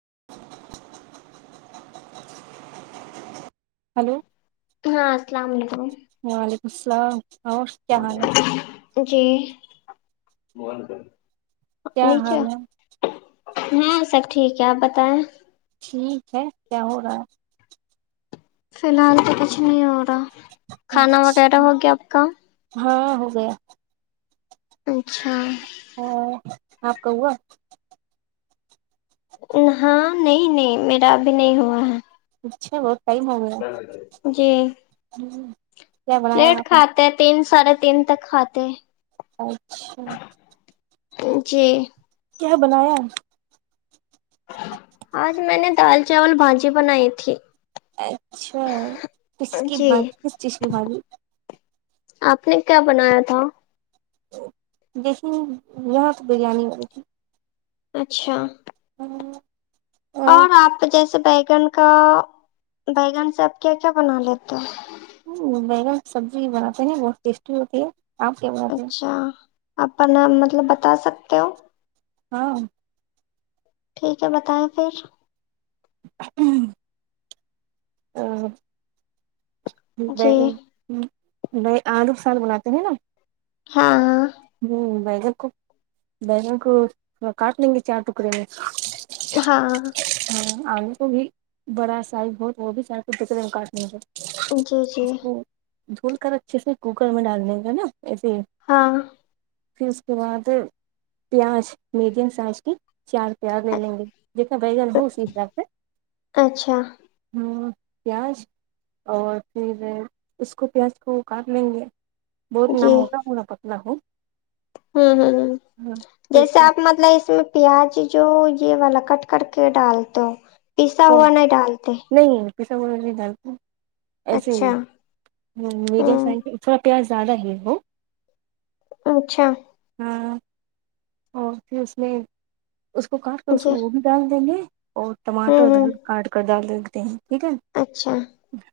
[unintelligible] hello [unintelligible] ہاں السلام علیکم وعلیکم السلام اورو کیا [unintelligible] ب ن کر [unintelligible] کیا حال ہے ہاں سب ٹھیک ہے آپ بتائیں ٹھیک ہے کیا ہو رہا ہے فی الحال تو کچھ نہیں اور ہے کھانا اچھا، وغیرہ ہو گیا آپ کا ہاں ہو گیا اچھا ہاں ہاں کوا ہاں نہیں نہیں میرا ابھی نہیں ہوا ہے اچھا ب [unintelligible] جی ہوں، کیا بنایا پٹ آپ نے کھاتے تین سو ساڑھے تین تک کھاتے ہیں اچھا جی کیا بنایا آج میں نے دال چاول بھاجی بنائی تھی اچھا کس کی جی بات کس چیز کی بھات آپ نے کیا بنایا تھا دیکسن یہاں پ بریانی اچھا ہ اور آپ جیسے بیگن کا بیگن سے آپ کیا کیا بنا لیتے ہو ہ بگا سبزی بناتے ہیں بہت ٹیسٹی ہوتی ہے آپ کیا بولے ہیں آ کا نام مطلب بتا سکتے ہو ہاں ٹھیک ہے بتائیں پھر ہوں ہ جی ہ بھائی آلو سال بناتے ہیں نا ہاں ہ بییدک کو بیگن کو کاٹ لیں گے چار ٹکڑے میں ہاں آنے کو بھی بڑا سائ بہ وہ بھی سے کو دقت کاٹ نہیں ہو جی جی دھول کر اچھے سے کوکر میں ڈالنےیں کا نا ایسے ہی، ہاں پھر اس کے بعد پیاز میڈیم سائز کی چار روپیہ اور لے لیں گے جتنا بیگن ہو اسی حساب سے اچھا ہ پیاز اور پھر اس کو پیاز کو کااب لیں گے بہت نام جی موٹا ہونا پتلا ہ ہوں ہوں ہ پھر اس جیسے آپ مطلب اس میں پیاز جو یہ والا کٹ کر کے ڈالتے ہو پیسا ہوا نہیں ڈالتے نہیں پیسا ب دال کو ایسے ہی اچھا ہ میڈیم ہوں سائز تھوڑا پیاز زیادہ ہی وہ اچھا ہاں او سھر اس نہیں اس کو کاٹ کے اس کو جی وہ بھی ڈال دیں گے اور ہوں ٹماٹر ہوں دال کٹکر دال تے ہیں ٹھیک ہے اچھا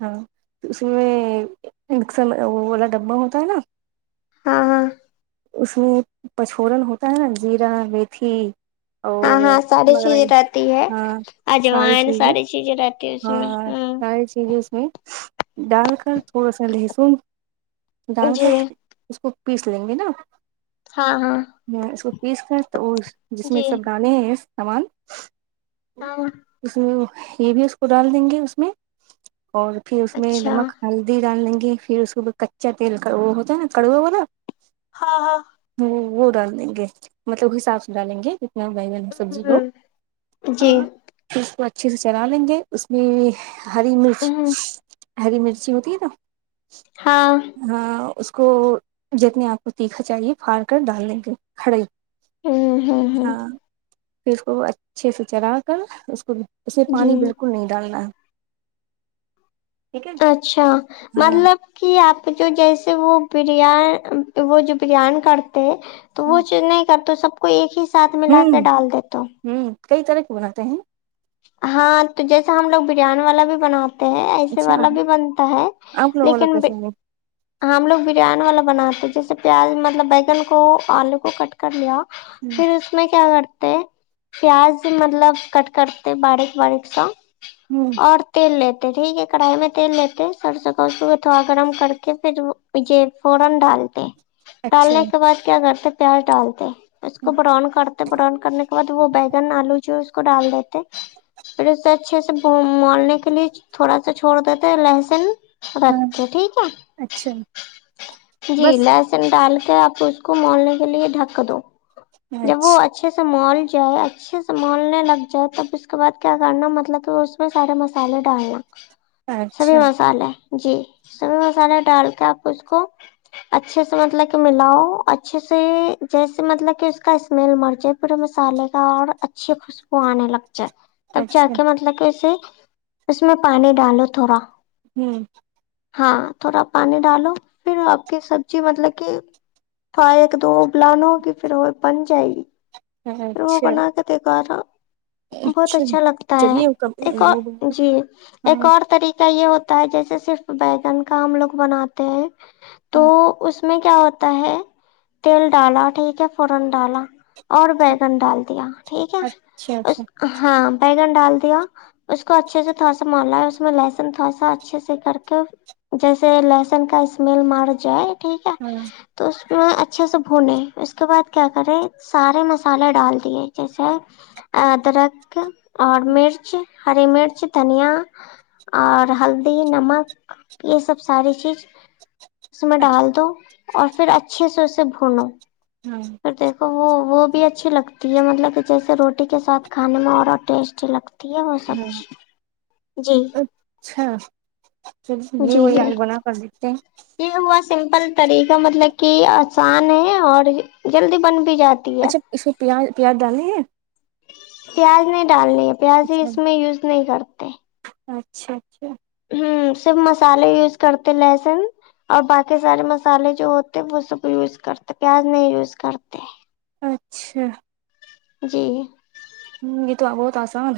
ہاں اس میں مکسر وہ والا ڈبہ ہوتا ہے نا ہاں ہاں اس میں پچھورن ہوتا ہے نا زیرا ویتھی ہاں ہاں ساری چیز رہتی ہے ہاں اجوائن ساری چیزیں رہتی ہے اس میں ہاں ہوں سال اس میں ڈال کر تھوڑا سا لہسن ڈال جی کر اس کو پیس لیں گے نا ہاں ہاں میں اس کو پیس کر تو وہ جس میں جی سب گانے ہیں سمان ہاں [inaudible] یہ بھی ڈال دیں گے اس میں اور پھر اس میں اچھا نمک ہلدی ڈال دیں گے پھر اس کچا تیل ہوتا نا کڑوا ہوا ہاں ہاں وہ ڈال دیں گے مطلب حساب سے ڈالیں گے بائی سبی لو ہوں جی چھر سے چل لیں گے اس میں ہری ہ مرچ ہری مرچی ہوتی ہے نا ہاں [inaudible] اس کو جتنے آپ کو تیکھا چاہیے پھاڑ کر ڈال دیں گے کھڑے ہوں ہوں ہاں پھر اس کو اچھے سے چر کر اس کو اسے جی پانی بالک ڈالنا ٹھیک ہے اچھا ہاں مطلب کہ آپ تو جو جیسے وہ بریان وہ جو بریان کر [unintelligible] تو وہ چ نہیں کر تو سب کو ایک ہی ساتھ ملا کے ہ ڈال دیتا ہ کئی طرح کی بولاتے ہیں ہاں تو جیسا ہم لوگ بریانی والا بھی بنا ایسے اچھا والا بھی بنتا ہے آپ لوگ والا لیکن کیسے ہم لوگ بریانی والا بناتے جیسے پیاز مطلب بیگن کو آلو کو کٹ کر لیا ہیں پھر اس میں کیا کرتے پیاز مطلب کٹ کر باریک باریک سا ہوں اور تیل لیتے [unintelligible] اچھا النے کے بعد کیا کرتے پیار ڈالتے ہیں اس کو بران کرتے برن کرنے کے بعد وہ بیگن آلو جوس کو ڈال دیتے پھر اس سے اچھے سے مولنے کے لیے تھوڑا سا چھوڑ دیتے لہسن ہاں رچو ٹھیک اچھا ہے جی بس لہسن ڈال آپ اس کو مولنے کے لیے ڈھک دو جب وہ اچھا اچھے سے مال جائے اچھے سنبھالنے لگ جائے تب اس کے [unintelligible] اس کے بعد کیا کرنا مطلب کہ اس میں سارے مسالے ڈالنا سبھی اچھا مسالے جی اس میں مسالہ ڈال کے آپ اس کو اچھے سے مطلب کہ ملاؤ اچھے سے جیسے مطلب کہ اس کا اسمیل مر جائے پورے مسالے کا اور اچھی خوشبو آنے لگ [unintelligible] اچا تب جا اچھا کے مطلب کہ اسے اس میں پانی ڈالو تھوڑا ہوں ہاں تھوڑا پانی ڈالو پھر آپ کی سبزی مطلب کہ تھوڑا ایک دو ا بلان ہوگی پھر وہ بن جائے گی روح اچھا بنا کے دیک گا نا بہت اچھا لگتا ہے چلیے کب ایک اور وہ جی ہاں ایک اور طریقہ کیا یہ ہوتا ہے جیسے صرف بیگن کا ہم لوگ بناتے ہیں تو ہاں اس اس میں کیا ہوتا ہے تیل ڈالا ٹھیک ہے فورن ڈالا اور بیگن ڈال دیا ٹھیک ہے اچھا اس اچھا ہاں بگن ڈال دیا اس کو اچھے سے تھوڑا ملا اور مال ہے اس میں لہسن تھاسا اچھے سے کر کے جیسے لہسن کا اسمیل مار جائے ٹھیک ہے ہاں توس [unintelligible] اچھے سے بھنےیں اس کے بعد کیا کریں سارے مسالے ڈال دیے جیسے ادرک اور مرچ ہری مرچ دھنیا اور ہلدی نمک یہ سب ساری چیز اس میں اچھا ڈال دو اور پھر اچھے سے اسے بھونو ہاں اور دیکھو وہ وہ اچھی لگتی ہے مطلب کہ جیسے روٹی کے ساتھ کھانے میں اور ٹیسٹی لگتا ہ اچھا چل یہ جی وہی آج جی بنا کر دیتے ہیں یہ با سمپل طریقہ مطلب کہ آسان ہے اور جلدی بن بھی جاتی ہے اچھا اس میں پیاز پیاز ڈالنی ہے پیاز نہیں ڈالنی ہے پیاز اچھا اس میں یوز نہیں کرتے اچھا اچھا ہ صرف مسالے یوز کرتے لہسن اور باقی سارے مسالے جو ہوتے وہ سب یوز کرتے پیاز نہیں یوز کرتے اچھا جی ہ یہ تو بہت آسا ہوان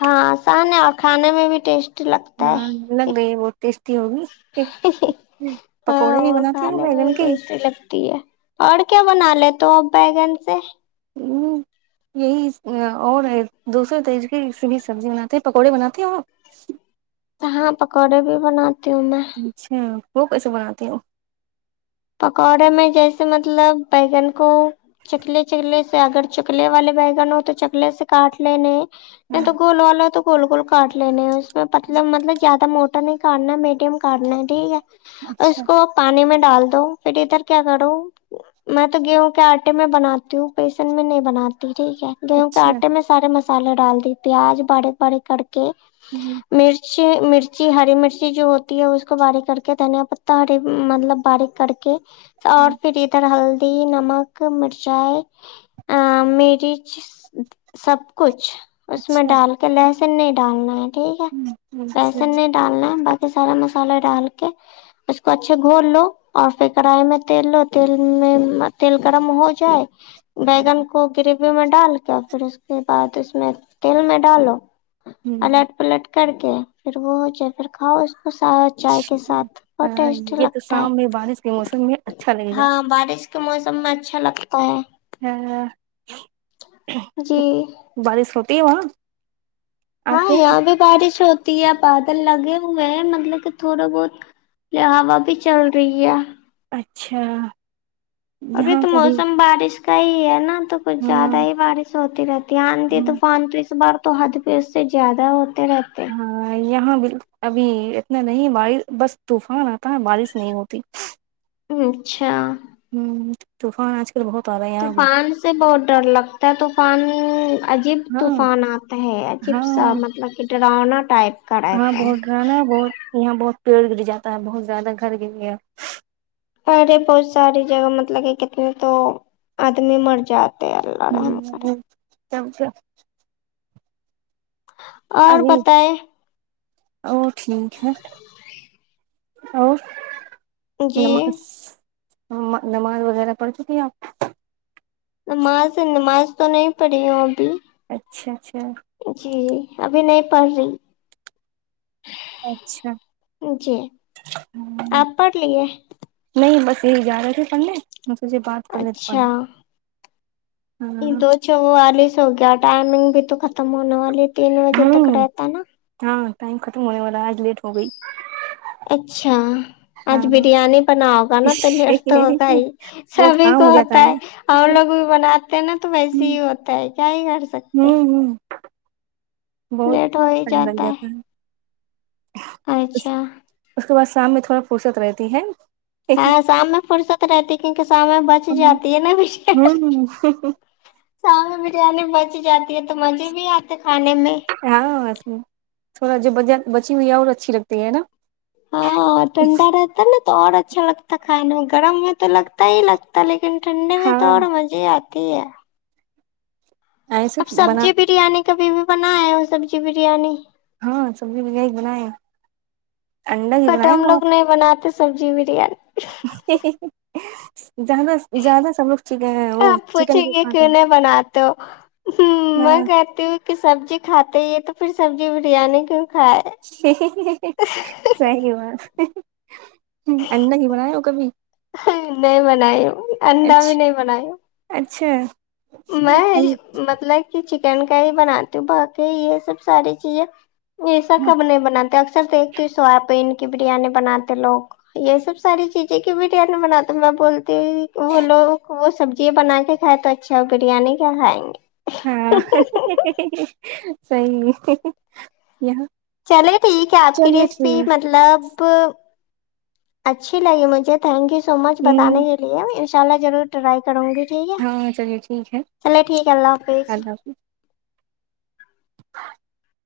ہاں اسان ہے اور کھانے میں بھی ٹیسٹ ہاں لگ رہی ہے ب ہاں پکوڑے بھی وہ بناتے ہو کھانے میں بیگن بھی کے ٹیسٹی لگتی ہے اور کیا بنا لیتے تو اب ہےگن سے ہ یہی اور دوسرے طریقے سے بھی سبزی بناتے ہیں پکوڑے بناتے اور ہاں پکوڑے بھی بناات اچھا وہ کیسے بناتی ہ پکوڑے میں جیسے مطلب بگن کو چکلے چکلے سے اگر چکلے والے بگن ہو تو چکلے سے کاٹ لینے نہیں ہاں تو گول لو تو گول گول کاٹ لینے اس مطلب مطلب زیادہ تو موٹا نہیں کرنا میڈیم کرنا ہے ٹھیک ہے اور اچھا اس کو پانی میں سال [unintelligible] تو پھر ادھر کیا کرو میں تو گیہوں کے آٹے میں بناتی ہوں بییسن میں نہیں بناتی ٹھیک ہے گیہوں کے اچھا آٹے میں سارے مس مسالا ڈال دی پیاز بڑے بڑے کک کہ ہوں مرچ اچ مرچی ہری مرچی جو ہوتی ہے اس کو باریک کر کے دھنیا پتتا ہری مطلب باریک کرڑ کے اور ہاں پھر ادھر ہل پتی نمک مرچائی مرچ سب کچھ اس میں ڈال کے لس س نہیں ڈالنا ہے ٹھیک ہے ہ اچھا لہسن نہیں ڈالنا ہے باقی سارا مسالہ ڈال کے اس کو اچھے گھول لو اور پھر کڑائی میں تیل لو تیل میں تیل گرم ہو جائے بیگن کو وغیرہ میں ڈال کے پھر اس کے بعد اس میں تیل میں ڈالو ا لٹ پلٹ کر کے پھر وہ ج پھر کھاؤ خ چائے کے ہوں ساتھ اور ہاں ٹیسٹ یہ تو لگتا ہے شام میں بارش کے موسم میں اچھا لگے گا ہاں بارش کے موسم ہم اچھا لگتا ہے ہ جی بار س ت ہو [unintelligible] ہاں یہاں بھی بارش ہوتی یا بادل لگے ہوئے ہیں مطلب کہ تھوڑا بہت ہا بھی چل رہی ہے اچھا ابھی یہاں تو بھی موسم بارش کئی ہے نا تو کچھ ہاں زیادہ ہی بارش ہوتی رہتی ہے آندھی ہوں طوفان تو اس بار تو حد پہ اس سے زیادہ ہو ہاں یہاں ب ابھی نہ نہیں بارش بس طوفان آتا ہے بارش نہیں ہوتی اچھا ہوں توفان آج کل بہت آ رہا ہے یہاں بھی طوفان سے بہت ڈر لگتا ہے طوفان عجیب ہاں طوفان آتا ہے عجیب سا ہاں مطلب کہ ڈرانا ٹائپ کا ہاں رہتا ہے بہت ڈر نا بہت یہاں بہت پیڑ گر جاتا ہے بہت زیادہ گھر گر ہے ارے بہت ساری جگہ مطلب کہ کتنے تو آدمی مر جاتا ہوں سم سے اور ابھی بتائے ا ٹھیک ہے اورو جی نمازاز نماز وغیرہ پڑ چکی ہے آپ نماز نماز تو نہیں پڑھی ہوں ابھی اچھا اچھا جی ابھی نہیں پڑھ رہی اچھا جی آپ پڑھ لیے نہیں بس یہ جا رہا تھ سم نے مے بات کر لی اچھا یہ دو چ والیس ہو گیا ٹائمنگ تو ختم ہونے والے ہ ہاں ٹائم ختم ہونے والا آج لیٹ ہو گئی اچھا آج ہاں بریانی بناؤگا نا تو لیٹ تو ہوگا ہی بہت سبھی کام کو ہو ہوتا جاتا ہے اور لوگ بھی بناتے ہیں نا تو ویسے ہی ہوتا ہے کیاائے گ ہوں ہوں لیٹ ہو ہی جاتا ہے اچھا اس کے بعد سام میں تھوڑا فرصت رہتی ہے ہاں شام میں فرصت رہتی کیونکہ شام میں بچ ہوں جاتی ہے نا سام میں بریانی بچ جی ہے تو مزے بھی آتے کھانے میں ہاںس سووراج بجار بچی ہوئی ہے اور اچھی لگتی ہے نا ہاں ٹھنڈا رہتا نا تو اور اچھا لگتا کھانے میں گرم ہے تو لگتا ہی لگتا لیک لیکن ٹھنڈے میں تو ہاں اور مزے ہی آتے کہ ہے ایسے اب بنا سبزی بریانی کبھی بھی بنایا ہو سبزی بریانی ہاں سبزی میںگ بنایا کٹ ہم لوگ نہیں بناتے تھ سبزی [inaudible] بریانی ا آپ چکن پوچھیں بھی گے کھاتے کیوں نہیں ہیں بناتے ہو میں ہاں کہتی ہوں کہ سبزی کھاتے یہ تو پھر سبزی بریانی کے صی بات ہ انا نہیں بنایا ہو کبھی نہیں بناائی انڈا بھی نہیں بنایا چھ میں مطلب کہ چکن کا ہی بناتی ہوں باقی یہ سب ساری چیزیں ایسا کب نہیں بناتے ر دیکھتی ہ سویابین کی بریانی بناتے لوگ یہ سب ساری چیزیں کی بریانی بناتے میں بولتی ہ وہ لوگ وہ سبزی بنا کے کھائے تو اچھا بریانی کیا کھائیں گے ہاں صحیح یہاں چلے ٹھیک ہے آپ کی چلیے ریسپی ٹھیک مطلب اچھی لگی مجھے تھینک یو سو مچ ہ بتانے کے لیے اس چا ضرور رائی کروں گی ٹھیک ہے ہاں چلیے ٹھیک ہے چلے ٹھیک ہے اللہ حافظ [inaudible]